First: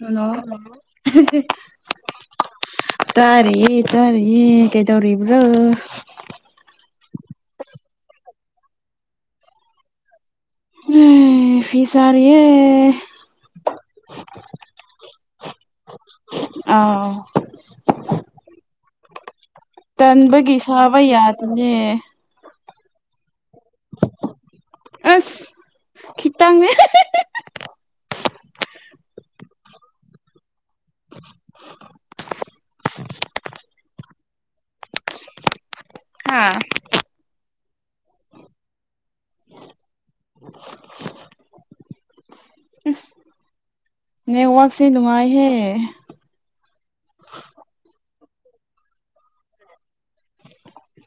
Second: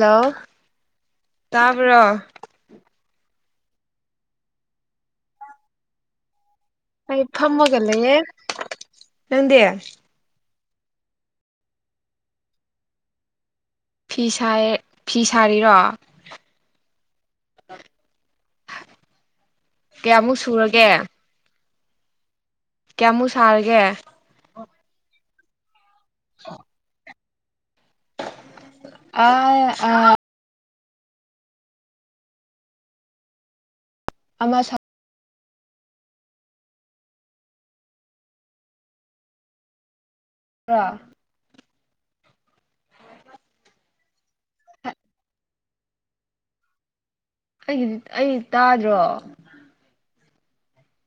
hello ꯇꯥꯕ꯭ꯔꯣ ꯇꯥꯏ ꯇꯥꯔꯤꯌꯦ ꯇꯥꯔꯤꯌꯦ ꯀꯩꯗꯧꯔꯤꯕ꯭ꯔꯣ ꯑꯩ ꯐꯝꯃꯒ ꯂꯩꯌꯦ ꯅꯪꯗꯤ ꯑꯦ ꯐꯤꯁꯥꯔꯤꯌꯦ ꯐꯤꯁꯥꯌꯦ ꯐꯤ ꯁꯥꯔꯤꯔꯣ [inaudible] ꯀꯌꯥꯃꯨꯛ ꯇꯟꯕꯒꯤ ꯁꯨꯔꯒꯦ ꯁꯥꯕ ꯌꯥꯗꯕꯅꯦ ꯀꯌꯥꯃꯨꯛ ꯁꯥꯔꯒꯦ ꯑꯁ ꯈꯤꯇꯪꯅꯦ ꯍꯥ [unintelligible] ꯑꯃ ꯁꯥ ꯍꯥꯥ ꯁꯥꯕ꯭ꯔꯣ ꯏꯁ ꯅꯦꯋ꯭ꯔꯣꯛꯁꯦ ꯅꯨꯡꯉꯥꯏ ꯍꯦ ꯑꯩꯒꯤꯗꯤ ꯑꯩ ꯇꯥꯗ꯭ꯔꯣ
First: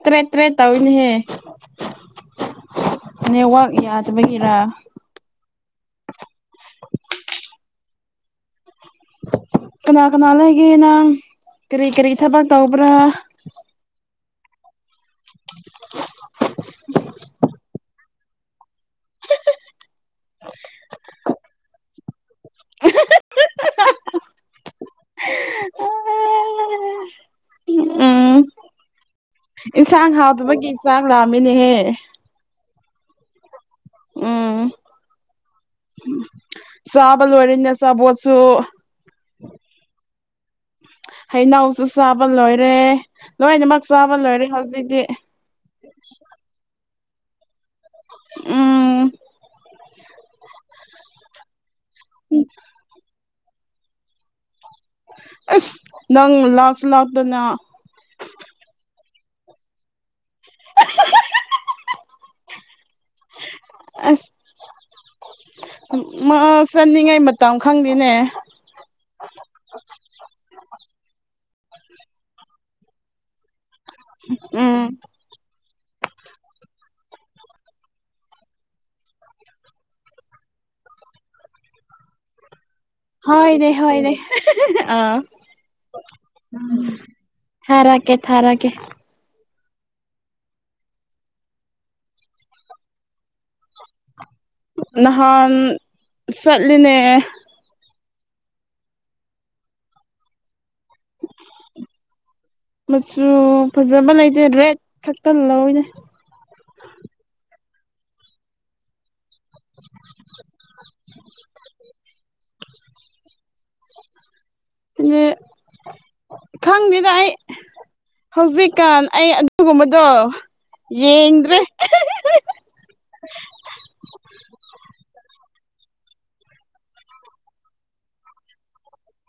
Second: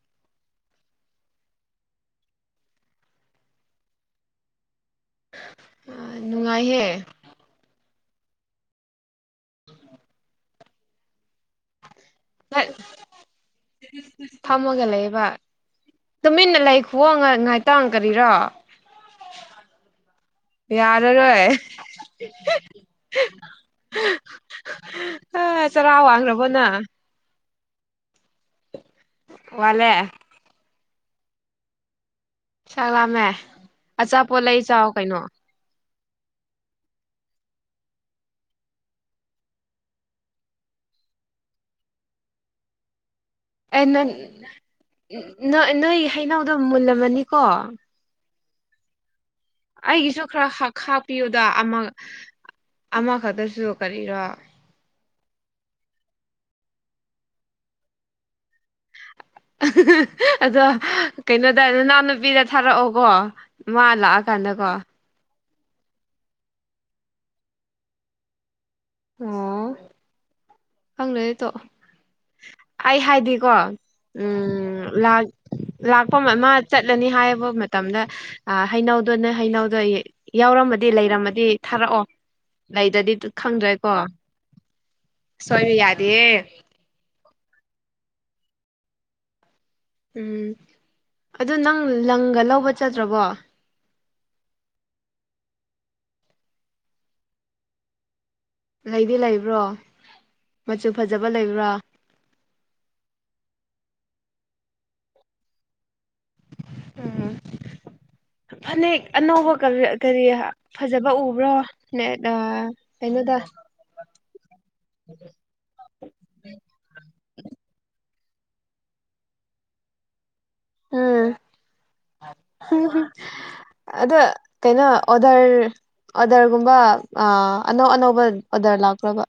ꯇ꯭ꯔꯦꯠ ꯇ꯭ꯔꯦꯠ ꯇꯧꯋꯦꯅꯦꯍꯦ ꯅꯦꯋꯥꯛ ꯌꯥꯗꯕꯒꯤꯔꯥ ꯅꯨꯡꯉꯥꯏꯍꯦ ꯀꯅꯥ ꯀꯅꯥ ꯂꯩꯒꯦ ꯅꯪ ꯀꯔꯤ ꯀꯔꯤ ꯊꯕꯛ ꯍꯦꯛ ꯇꯧꯕ꯭ꯔꯥ ꯐꯝꯃꯒ ꯂꯩꯕ ꯇꯨꯃꯤꯟꯅ ꯂꯩꯈꯨꯋꯣ ꯉ ꯉꯥꯏꯇꯪ ꯀꯔꯤꯔꯥ ꯌꯥꯔꯔꯣꯢ [unintelligible] [unintelligible] ꯑ ꯆꯔꯥ ꯋꯥꯡꯈ꯭ꯔꯕꯣ ꯅꯪ ꯎꯝ ꯋꯥꯠꯂꯦ ꯏꯟꯁꯥꯡ ꯍꯥꯎꯇꯕꯒꯤ ꯆꯥꯛ ꯂꯥꯝꯃꯦꯅꯦꯍꯦ ꯆꯥꯛ ꯂꯥꯝꯃꯦ ꯑꯆꯥꯄꯣꯠ ꯂꯩ ꯎꯝ ꯆꯥꯎ ꯀꯩꯅꯣ ꯆꯥꯕ ꯂꯣꯏꯔꯦꯅꯦ ꯑꯆꯥꯕꯣꯠꯁꯨ ꯍꯩꯅꯧꯁꯨ ꯆꯥꯕ ꯂꯣꯏꯔꯦ ꯂꯣꯏꯅꯃꯛ ꯑꯩ ꯅꯟ ꯆꯥꯕ ꯂꯣꯏꯔꯦ ꯍꯧꯖꯤꯛꯇꯤ ꯅ ꯅꯣꯏ ꯍꯩꯅꯧꯗꯣ ꯃꯨꯜꯂꯝꯃꯅꯤꯀꯣ ꯎꯝ ꯑꯩꯒꯤꯁꯨ ꯈꯔ ꯍ ꯈꯥꯛꯄꯤꯌꯨꯗ ꯑꯃ [unintelligible] ꯑꯃ ꯈꯠꯇꯁꯨ ꯀꯔꯤꯔ ꯑꯁ ꯅꯪꯅ ꯂꯥꯛꯁꯨ ꯂꯥꯛꯇꯅ [unintelligible] ꯑꯗꯣ ꯀꯩꯅꯣꯗ ꯔꯣꯅꯥꯜ ꯅꯨꯄꯤꯗ ꯊꯥꯔꯛꯑꯣ ꯀꯣ ꯃꯥ ꯂꯥꯛꯑ ꯀꯥꯟꯗꯀꯣ ꯃꯥꯎ ꯆꯠꯅꯤꯡꯉꯩ ꯃꯇꯝ ꯈꯪꯗꯦꯅꯦ ꯈꯪꯗ꯭ꯔꯗꯤ ꯇꯣꯛꯑꯣ ꯑꯩ ꯍꯥꯏꯗꯤ ꯀꯣ ꯎꯝ ꯂꯥꯛ ꯂꯥꯛꯄ ꯃ ꯆꯠꯂꯅꯤ ꯍꯥꯏꯕ ꯃꯇꯝꯗ ꯑꯥ ꯍꯩꯅꯧꯗꯣꯅꯦ ꯍꯩꯅꯧꯗꯣ ꯌꯥꯎ ꯌꯥꯎꯔꯝꯃꯗꯤ ꯂꯩꯔꯝꯃꯗꯤ ꯊꯥꯔꯛꯑꯣ ꯂꯩꯗ꯭ꯔꯗꯤ ꯍꯣꯏꯅꯦ ꯈꯪꯗ꯭ꯔꯦꯀꯣ ꯍꯣꯏꯅꯦ ꯑꯥ ꯁꯣꯏꯔꯦ ꯌꯥꯗꯦ ꯍꯦ ꯊꯥꯔꯛꯀꯦ ꯊꯥꯔꯥꯒꯦ ꯎꯝ ꯑꯗꯨ ꯅꯪ ꯂꯪꯒ ꯂꯧꯕ ꯆꯠꯇ꯭ꯔꯕꯣ ꯅꯍꯥꯟ ꯆꯠꯂꯤꯅꯦ ꯂꯩꯗꯤ ꯂꯩꯕ꯭ꯔꯣ ꯃꯆꯨ ꯐꯖꯕ ꯂꯩꯕ꯭ꯔꯥ ꯎꯝ ꯐꯖꯕ ꯂꯩꯇꯦ ꯔꯦꯠ ꯈꯇꯪ ꯂꯧꯋꯤꯅꯦ [unintelligible] ꯎꯝ ꯐꯅꯦꯛ ꯑꯅꯧꯕ ꯀꯔ ꯀꯔꯤ ꯐꯖꯕ ꯎꯕ꯭ꯔꯣ ꯅꯦꯛ ꯑꯥ ꯀꯩꯅꯣꯗ [unintelligible] ꯈꯪꯗꯦꯗ ꯑꯩ ꯍꯧꯖꯤꯛꯀꯥꯟ ꯑꯩ ꯑꯗꯨꯒꯨꯝꯕꯗꯣ ꯎꯝ ꯌꯦꯡꯗ꯭ꯔꯦ [unintelligible] ꯑꯗꯣ ꯀꯩꯅꯣ ꯑꯣꯗꯔ ꯑꯣꯗꯔ ꯒꯨꯝꯕ ꯑ ꯑꯅꯧ ꯑꯅꯧꯕ ꯑꯣꯗꯔ ꯂꯥꯛꯄ꯭ꯔꯕ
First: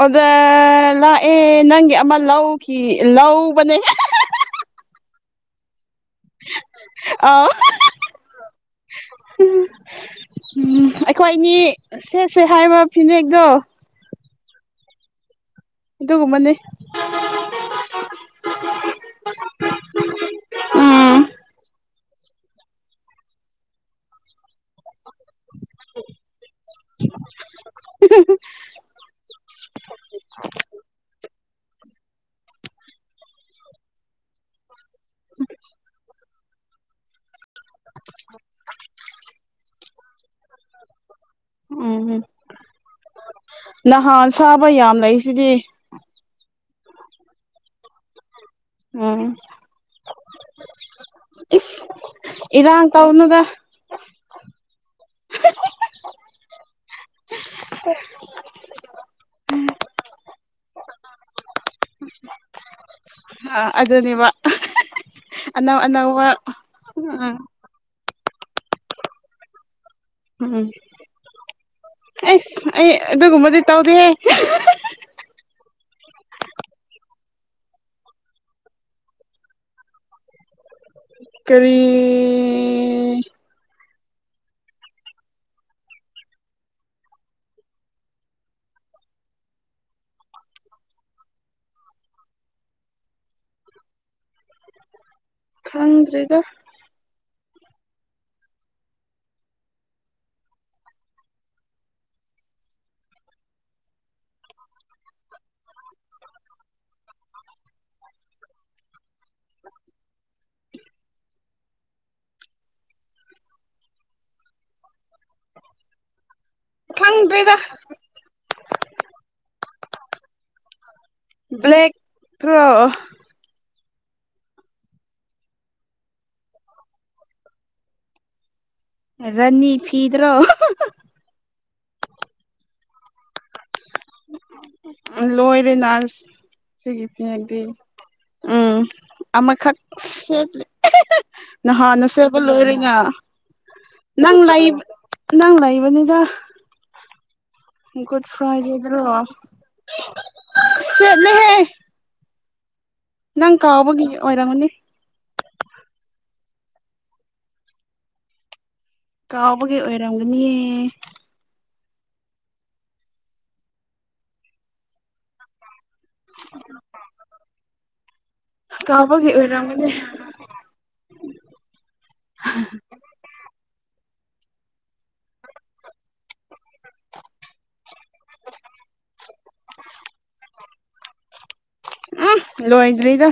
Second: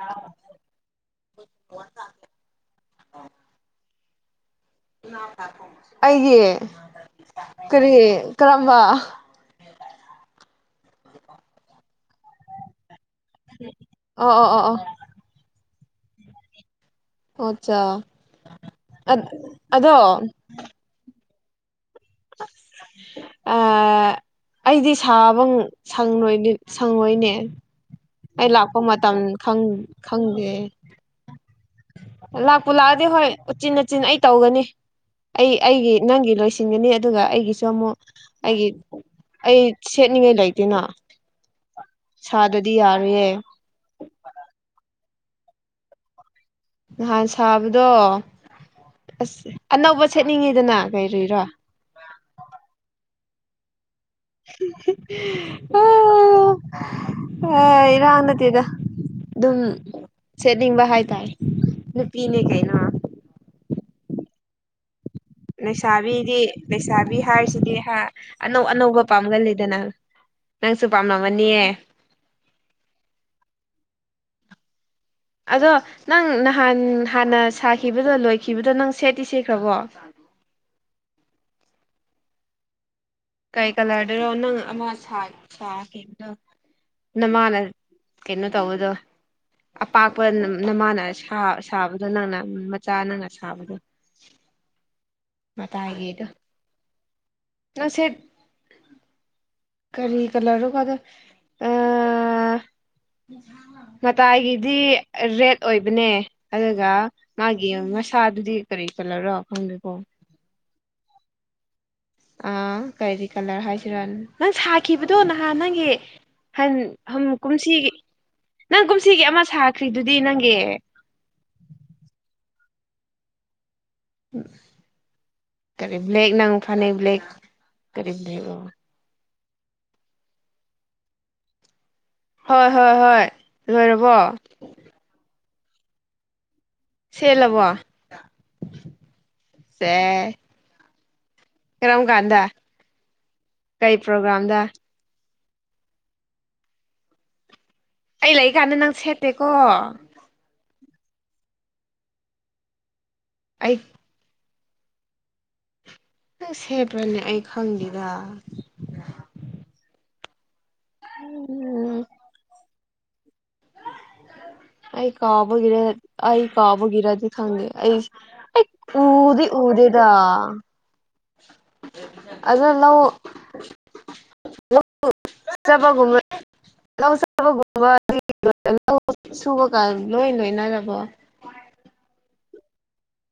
ꯑꯣꯗꯔ ꯂꯥꯛꯑꯦ ꯅꯪꯒꯤ ꯑꯃ ꯂꯧꯈꯤ ꯂꯧꯕꯅꯦ [unintelligible] [unintelligible] ꯑꯩꯒꯤ ꯑꯥ ꯀꯔꯤ ꯀꯔꯝꯕ ꯎꯝ ꯑꯩꯈꯣꯏ ꯏꯅꯤ ꯁꯦꯠꯁꯦ ꯍꯥꯏꯕ ꯐꯤꯅꯦꯛꯇꯣ ꯑꯣ ꯑꯣ ꯑꯣ ꯑꯣ ꯑꯗꯨꯒꯨꯝꯕꯅꯦ ꯑꯣꯆꯥ ꯑꯠ ꯑꯗꯣ ꯎꯝ ꯑꯁ ꯑꯥ ꯑꯩꯗꯤ ꯊꯥꯕꯪ ꯁꯪꯔꯣꯏꯅꯦ ꯁꯪꯉꯣꯏꯅꯦ ꯑꯩ ꯂꯥꯛꯄ ꯃꯇꯝ ꯈꯪ ꯈꯪꯗꯦ ꯂꯥꯛꯄꯨ ꯂꯥꯛꯑꯗꯤ ꯍꯣꯏ ꯎꯆꯤꯟꯅꯥꯆꯤꯟ ꯑꯩ ꯇꯧꯒꯅꯤ ꯑꯩ ꯑꯩꯒꯤ ꯅꯪꯒꯤ ꯂꯣꯏꯁꯤ ꯁꯤꯟꯒꯅꯤ ꯑꯗꯨꯒ ꯑꯩꯒꯤꯁꯨ ꯑꯃꯨꯛ ꯑꯩꯒꯤ ꯑꯩ ꯁꯦꯠꯅꯤꯡꯉꯤ ꯂꯩꯇꯦꯅ ꯎꯝꯍꯨꯝ ꯁꯥꯗꯗꯤ ꯌꯥꯔꯣꯏꯌꯦ ꯅꯍꯥꯟ ꯐꯥꯕ ꯌꯥꯝ ꯂꯩ ꯁꯤꯗꯤ ꯅꯍꯥꯟ ꯁꯥꯕꯗꯣ ꯎꯝ ꯑꯁ ꯑꯅꯧꯕ ꯁꯦꯠꯅꯤꯡꯉꯤꯗꯅ ꯀꯩꯔꯤꯔꯥ ꯑ ꯑꯥ ꯑ ꯏꯔꯥꯡ ꯅꯠꯇꯦꯗ ꯑꯗꯨꯝ ꯁꯦꯠꯅꯤꯡꯕ ꯍꯥꯏ ꯇꯥꯏ ꯅꯨꯄꯤꯅꯦ ꯀꯩꯅꯣ ꯑ ꯑꯗꯨꯅꯤꯕ ꯂꯩꯁꯥꯕꯤꯗꯤ ꯂꯩꯁꯥꯕꯤ ꯎꯝ ꯍꯥꯏꯔꯤꯁꯤꯗꯤ ꯍꯥ ꯑꯅꯧ ꯑꯅꯧꯕ ꯄꯥꯝꯒꯜ ꯂꯤꯗꯅ ꯎꯝ ꯑꯩ ꯑꯩ ꯑꯗꯨꯒꯨꯝꯕꯗꯤ ꯇꯧꯗꯦꯍꯦ ꯑꯗꯣ ꯅꯪ ꯅꯍꯥꯟ ꯍꯥꯟꯅ ꯁꯥꯈꯤꯕꯗꯣ ꯂꯣꯏꯈꯤꯕꯗꯣ ꯅꯪ ꯁꯦꯠꯇꯤ ꯁꯦꯈ꯭ꯔꯕꯣ [inaudible] ꯀꯔꯤ ꯀꯩ ꯀꯂꯔꯗꯅꯣ ꯅꯪ ꯑꯃ ꯁꯥ ꯁꯥꯈꯤꯕꯗꯣ ꯅꯃꯥꯅ ꯀꯩꯅꯣ ꯇꯧꯕꯗꯣ ꯑꯄꯥꯛꯄ ꯅꯃꯥꯅ ꯁꯥ ꯁꯥꯕꯗꯣ ꯅꯪꯅ ꯃꯆꯥ ꯅꯪꯅ ꯁꯥꯕꯗꯣ ꯈꯪꯗ꯭ꯔꯦꯗ ꯅꯪ ꯁꯦꯞ ꯀꯔꯤ ꯀꯂꯔꯅꯣꯕ ꯑꯗꯣ ꯑꯦ ꯃꯇꯥꯏꯒꯤꯗꯤ ꯔꯦꯠ ꯑꯣꯏꯕꯅꯦ ꯑꯗꯨꯒ ꯃꯥꯒꯤ ꯃꯁꯥꯗꯨꯗꯤ ꯀꯔꯤ ꯀꯥꯅꯥꯔꯣ ꯑꯥ ꯀꯔꯤ ꯀꯂꯔ ꯍꯥꯏꯁꯤꯔ ꯅꯪ ꯁꯥꯈꯤꯕꯗꯣ ꯅꯍꯥꯟ ꯅꯪꯒꯤ ꯍꯟ ꯍꯝ ꯈꯪꯗ꯭ꯔꯦꯗ ꯀꯨꯝꯁꯤꯒꯤ ꯅꯪ ꯀꯨꯝꯁꯤꯒꯤ ꯑꯃ ꯁꯥꯈ꯭ꯔꯤꯗꯨꯗꯤ ꯅꯪꯒꯤ ꯕ꯭ꯂꯦꯛꯦ ꯇ꯭ꯔꯣ ꯀꯔꯤ ꯕ꯭ꯂꯦꯛ ꯅꯪ ꯐꯅꯦꯛ ꯕꯦꯜꯛ ꯀꯔꯤ ꯕ꯭ꯂꯦꯛꯅꯣ ꯔꯅꯤ ꯐꯗ꯭ꯔꯣ ꯍꯣꯏ ꯍꯣꯏ ꯍꯣꯏ ꯂꯣꯏꯔꯕꯣ ꯂꯣꯏꯔꯦ ꯅꯥꯁ ꯁꯤꯒꯤ ꯐꯤꯅꯦꯇꯤ ꯁꯦꯠꯂꯕꯣ ꯎꯝ ꯑꯃꯈꯛ ꯁꯦ ꯁꯦꯠꯂꯤ ꯀꯔꯝ ꯅꯍꯥꯟꯅ ꯁꯦꯕ ꯀꯥꯟꯗ ꯂꯣꯏꯔꯤꯅ [inaudible] ꯀꯩ ꯄ꯭ꯔꯣꯒ꯭ꯔꯥꯝꯗ ꯅꯪ ꯂꯩꯕꯅꯤꯗ ꯒꯨꯠ ꯑꯩ ꯂꯩꯀꯥꯟꯗ ꯅꯪ ꯐ꯭ꯔꯥꯏꯗꯦꯗ꯭ꯔꯣ ꯁꯦꯠꯇꯦꯀꯣ ꯁꯤꯠꯅꯤꯍꯦ ꯅꯪ ꯑꯩ ꯀꯥꯎꯕꯒꯤ ꯑꯣꯏꯔꯝꯒꯅꯤ ꯅꯪ ꯁꯦꯕ꯭ꯔꯅꯦ ꯑꯩ ꯈꯪꯅꯤꯗ ꯀꯥꯎꯕꯒꯤ ꯑꯣꯏꯔꯝꯒꯅꯤꯌꯦ ꯎꯝ ꯑꯩ ꯀꯥꯎꯕꯒꯤꯔ ꯑꯩ ꯀꯥꯎꯕꯒꯤꯔꯗꯤ ꯈꯪꯗꯦ ꯑꯩ ꯑꯩ ꯀꯥꯎꯕꯒꯤ ꯎꯗꯤ ꯑꯣꯏꯔꯝꯒꯅꯤ ꯎꯗꯦꯗꯥ ꯑꯗꯨ ꯂꯧ [inaudible] [unintelligible] ꯁꯨꯕꯒꯥ ꯂꯣꯏ ꯂꯣꯏꯅꯔꯕꯣ ꯂꯣꯏꯗ꯭ꯔꯤꯗ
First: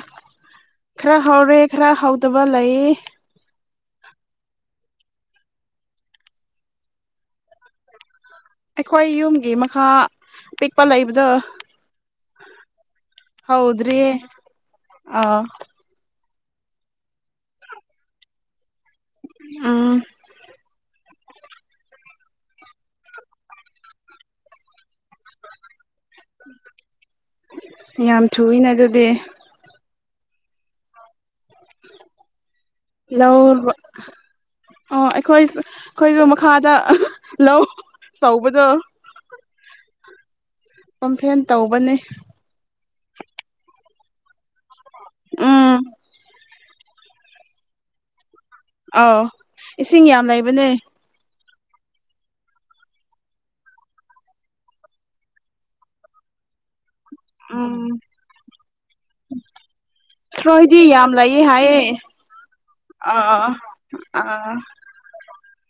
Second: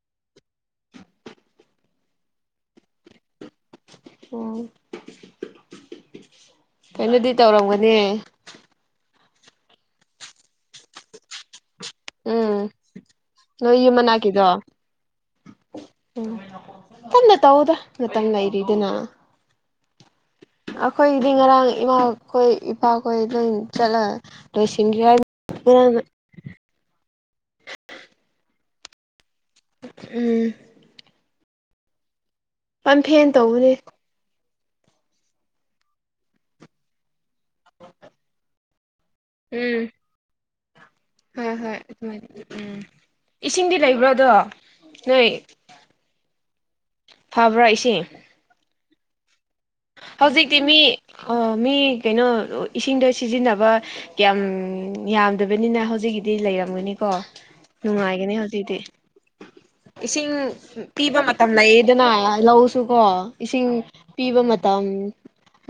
ꯈꯔ ꯍꯧꯔꯦ ꯈꯔ ꯍꯧꯗꯕ ꯂꯩꯌꯦ ꯎꯝ ꯀꯩꯅꯣꯗꯤ ꯇꯧꯔꯝꯒꯅꯤ ꯀ ꯃꯈꯥ ꯄꯤꯛꯄ ꯂꯩꯕꯗꯣ ꯎꯝ ꯅꯣꯏ ꯌꯨꯝ ꯍꯧꯗ꯭ꯔꯤꯌꯦ ꯃꯅꯥꯛꯀꯤꯗꯣ ꯑꯥ ꯎꯝ ꯄꯟꯅ ꯇꯧꯑꯣꯗ ꯃꯇꯝ ꯂꯩꯔꯤꯗꯅ ꯑꯝ ꯑꯩꯈꯣꯏꯗꯤ ꯉꯔꯥꯡ ꯏꯃꯥꯈꯣꯏ ꯏꯄꯥꯈꯣꯏ ꯂꯣꯏ ꯆꯠꯂ ꯂꯣꯏꯁꯤꯟꯈ ꯍꯥꯏꯅꯤ ꯉꯔꯥꯡꯅ ꯌꯥꯝ ꯊꯨꯏꯅ ꯑꯗꯨꯗꯤ ꯎꯝ ꯄꯝꯐꯦꯟ ꯂꯧꯕ ꯇꯧꯕꯅꯦ ꯑꯣ ꯑꯩꯈꯣꯏ ꯑꯩꯈꯣꯏꯁꯨ ꯃꯈꯥꯗ ꯂꯧ ꯇꯧꯕꯗꯣ ꯎꯝ ꯄꯝꯐꯦꯟ ꯍꯣꯏ ꯍꯣꯏ ꯇꯧꯕꯅꯦ ꯑꯗꯨꯃꯥꯏꯅ ꯎꯝ ꯏꯁꯤꯡꯗꯤ ꯂꯩꯕ꯭ꯔꯣ ꯑꯗꯣ ꯅꯣꯏ ꯎꯝ ꯐꯕ꯭ꯔꯥ ꯏꯁꯤꯡ ꯑꯥꯎ ꯏꯁꯤꯡ ꯌꯥꯝ ꯂꯩꯕꯅꯦ ꯑꯥ ꯃꯤ ꯀꯩꯅꯣ ꯏꯁꯤꯡꯗ ꯁꯤꯖꯤꯟꯅꯕ ꯀꯌꯥꯝ ꯌꯥꯝꯗꯕꯅꯤꯅ ꯍꯧꯖꯤꯛꯀꯤꯗꯤ ꯂꯩꯔꯝꯒꯅꯤꯀꯣ ꯎꯝ ꯅꯨꯡꯉꯥꯏꯒꯅꯤ ꯍꯧꯖꯤꯛꯇꯤ ꯏꯁꯤꯡ ꯊ꯭ꯔꯣꯏꯗꯤ ꯌꯥꯝ ꯄꯤꯕ ꯂꯩꯌꯦ ꯃꯇꯝ ꯍꯥꯏꯌꯦ ꯂꯩꯌꯦꯗꯅ ꯂꯧꯁꯨꯀꯣ ꯑꯥ ꯏꯁꯤꯡ ꯄꯤꯕ ꯑꯥ ꯃ ꯎꯝ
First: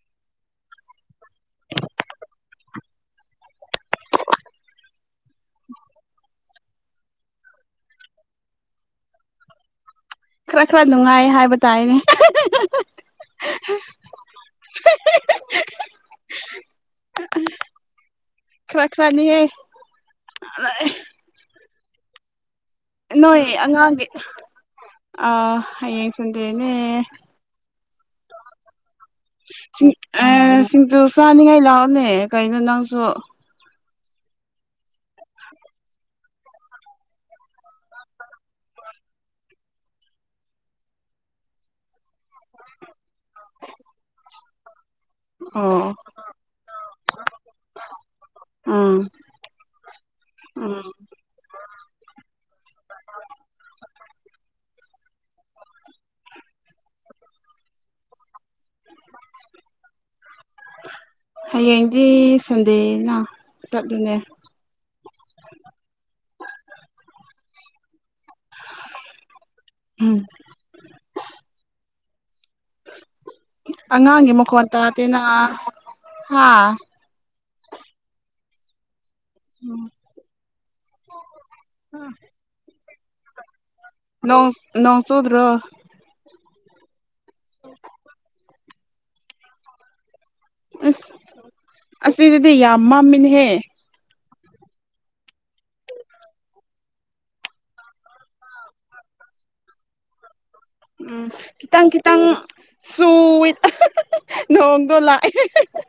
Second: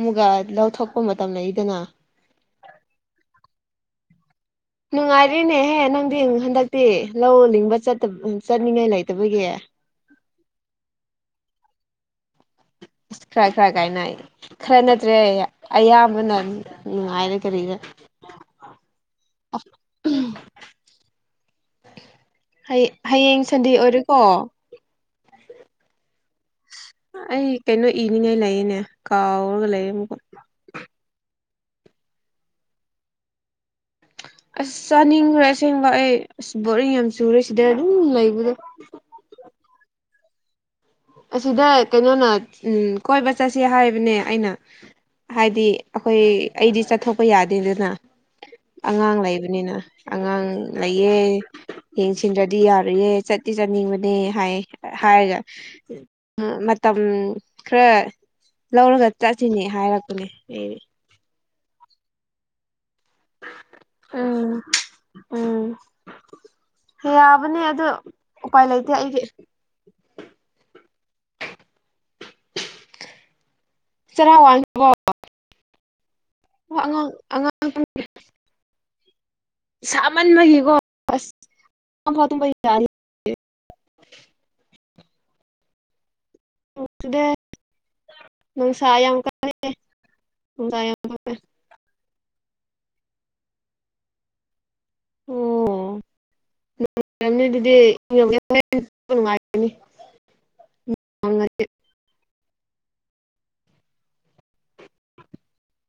ꯃꯨꯒꯥ ꯂꯧꯊꯣꯛꯄ ꯃꯇꯝ ꯂꯩ ꯑꯦꯗꯅ ꯅꯨꯡꯉꯥꯏꯔꯤꯅꯦꯍꯦ ꯅꯪꯗꯤꯡ ꯍꯟꯗꯛꯇꯤ ꯂꯧ ꯂꯤꯡꯕ ꯆꯠꯇꯕ ꯎꯝ ꯆꯠꯅꯤꯡꯉꯥꯏ ꯂꯩꯇꯕꯒꯤ ꯈꯔ ꯈꯔ ꯅꯨꯡꯉꯥꯏ ꯍꯥꯏꯕ ꯇꯥꯏꯅꯦ ꯈꯔꯥꯏ ꯈꯔꯥꯏ ꯀꯥꯏ ꯅ ꯈꯔ ꯅꯠꯇ꯭ꯔꯦ ꯑꯌꯥꯝꯕꯅ ꯅꯨꯡꯉꯥꯏꯔꯦ ꯀꯔꯤꯔ ꯈꯔ ꯈꯔ ꯅꯤ ꯑꯦ ꯍꯌꯦ ꯍꯌꯦꯡ ꯁꯟꯗꯦ ꯑꯣꯏꯔꯦꯀꯣ ꯑꯥꯥ ꯍꯌꯦꯡ ꯁꯟꯗꯦꯅꯦ ꯑꯩ ꯀꯩꯅꯣ ꯏꯅꯤꯡꯉꯥꯏ ꯂꯩꯌꯦꯅꯦ ꯀꯥꯎꯔꯒ ꯂꯩꯔꯦ ꯁꯤꯡ ꯑꯃꯨꯛꯀ ꯑꯥ ꯁꯤꯡꯖꯨ ꯆꯥꯅꯤꯡꯉꯥꯏ ꯂꯥꯛꯑꯣꯅꯦ ꯀꯩꯅꯣ ꯅꯪꯁꯨ [inaudible] ꯑꯁ ꯆꯥꯅꯤꯡꯈ꯭ꯔꯦ ꯑꯁꯦꯡꯕ ꯑꯩ ꯑꯁ ꯕꯣꯔꯤꯡ ꯌꯥꯝ ꯆꯨꯔꯦ ꯁꯤꯗ ꯑꯗꯨꯝ ꯂꯩꯕꯗꯣ [inaudible] ꯑꯁꯤꯗ ꯀꯩꯅꯣꯅ ꯎꯝ ꯀꯣꯏꯕ ꯆꯠꯁꯤ ꯍꯥꯏꯕꯅꯦ ꯑꯩꯅ ꯍꯥꯏꯗꯤ ꯑꯩꯈꯣꯏ ꯑꯩꯗꯤ ꯆꯠꯊꯣꯛꯄ ꯌꯥꯗꯦꯗꯅ ꯎꯝ ꯑꯉꯥꯡ ꯂꯩꯕꯅꯤꯅ ꯑꯉꯥꯡ ꯎꯝ ꯂꯩꯌꯦ ꯌꯦꯡꯁꯤꯟꯗ꯭ꯔꯗꯤ ꯌꯥꯔꯨꯏꯌꯦ ꯆꯠ ꯇꯤꯖꯅꯤꯡꯕꯅꯦ ꯍꯥꯏ ꯍꯥꯏꯔꯒ ꯎꯝ ꯃꯇꯝ ꯈꯔ ꯂꯧꯔꯒ ꯆꯠꯁꯤꯅꯦ ꯍꯥꯏꯔꯛꯄꯅꯦ ꯑꯩ ꯍꯌꯦꯡꯗꯤ ꯁꯟꯗꯦꯅ ꯆꯠꯂꯨꯅꯦ ꯎꯝ ꯎꯝ ꯌꯥꯕꯅꯦ ꯑꯗꯨ ꯎꯄꯥꯏ ꯂꯩꯇꯦ ꯑꯩꯒꯤ ꯎꯝ ꯑꯉꯥꯡꯒꯤ ꯆꯔꯥ ꯃꯈꯣꯟ ꯇꯗꯦꯅ ꯑꯣ ꯑꯉꯥꯡ ꯑꯉꯥꯡ ꯁꯥꯃꯟꯕꯒꯤꯀꯣ ꯑꯝꯐꯧ ꯇꯨꯝꯕ ꯌꯥꯗꯦ ꯅꯣꯡ ꯅꯣꯡꯆꯨꯗ꯭ꯔꯣ ꯅꯣꯡ ꯆꯨꯗꯦ ꯅꯨꯡꯁꯥ ꯌꯥꯝ ꯀꯥꯢꯌꯦ ꯅꯨꯡꯁꯥ ꯌꯥꯝ ꯑꯁ ꯊꯣꯛꯑꯦ ꯑꯁꯤꯗꯗꯤ ꯌꯥꯝ ꯃꯝꯃꯤꯅꯦꯍꯦ ꯑꯣ ꯅꯨꯡꯉꯥꯏꯔꯝꯅꯤ ꯑꯗꯨꯗꯤ [unintelligible] ꯅꯨꯡꯉꯥꯏꯕꯅꯦ ꯎꯝ ꯈꯤꯇꯪ ꯈꯤꯇꯪ ꯁꯨꯋꯤꯠ ꯑꯍꯦꯍꯦꯍꯦ ꯅꯣꯡꯗꯣ ꯂꯥꯛꯑꯦ ꯑꯍꯦꯍꯦꯍꯦ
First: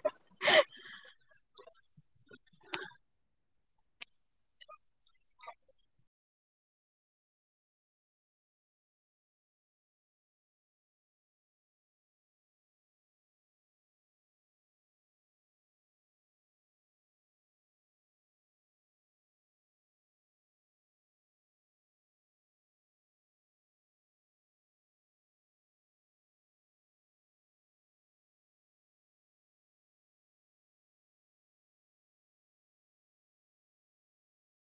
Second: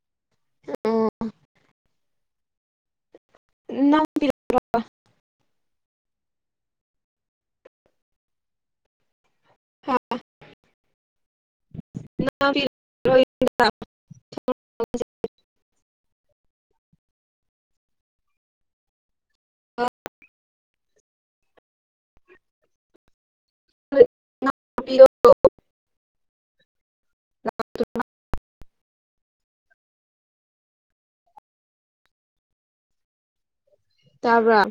ꯑꯣ [unintelligible] ꯃꯥꯌꯦꯛ ꯁꯦꯡꯗ꯭ꯔꯦ [inaudible] [unintelligible] [inaudible] [unintelligible] ꯇꯕ꯭ꯔꯥ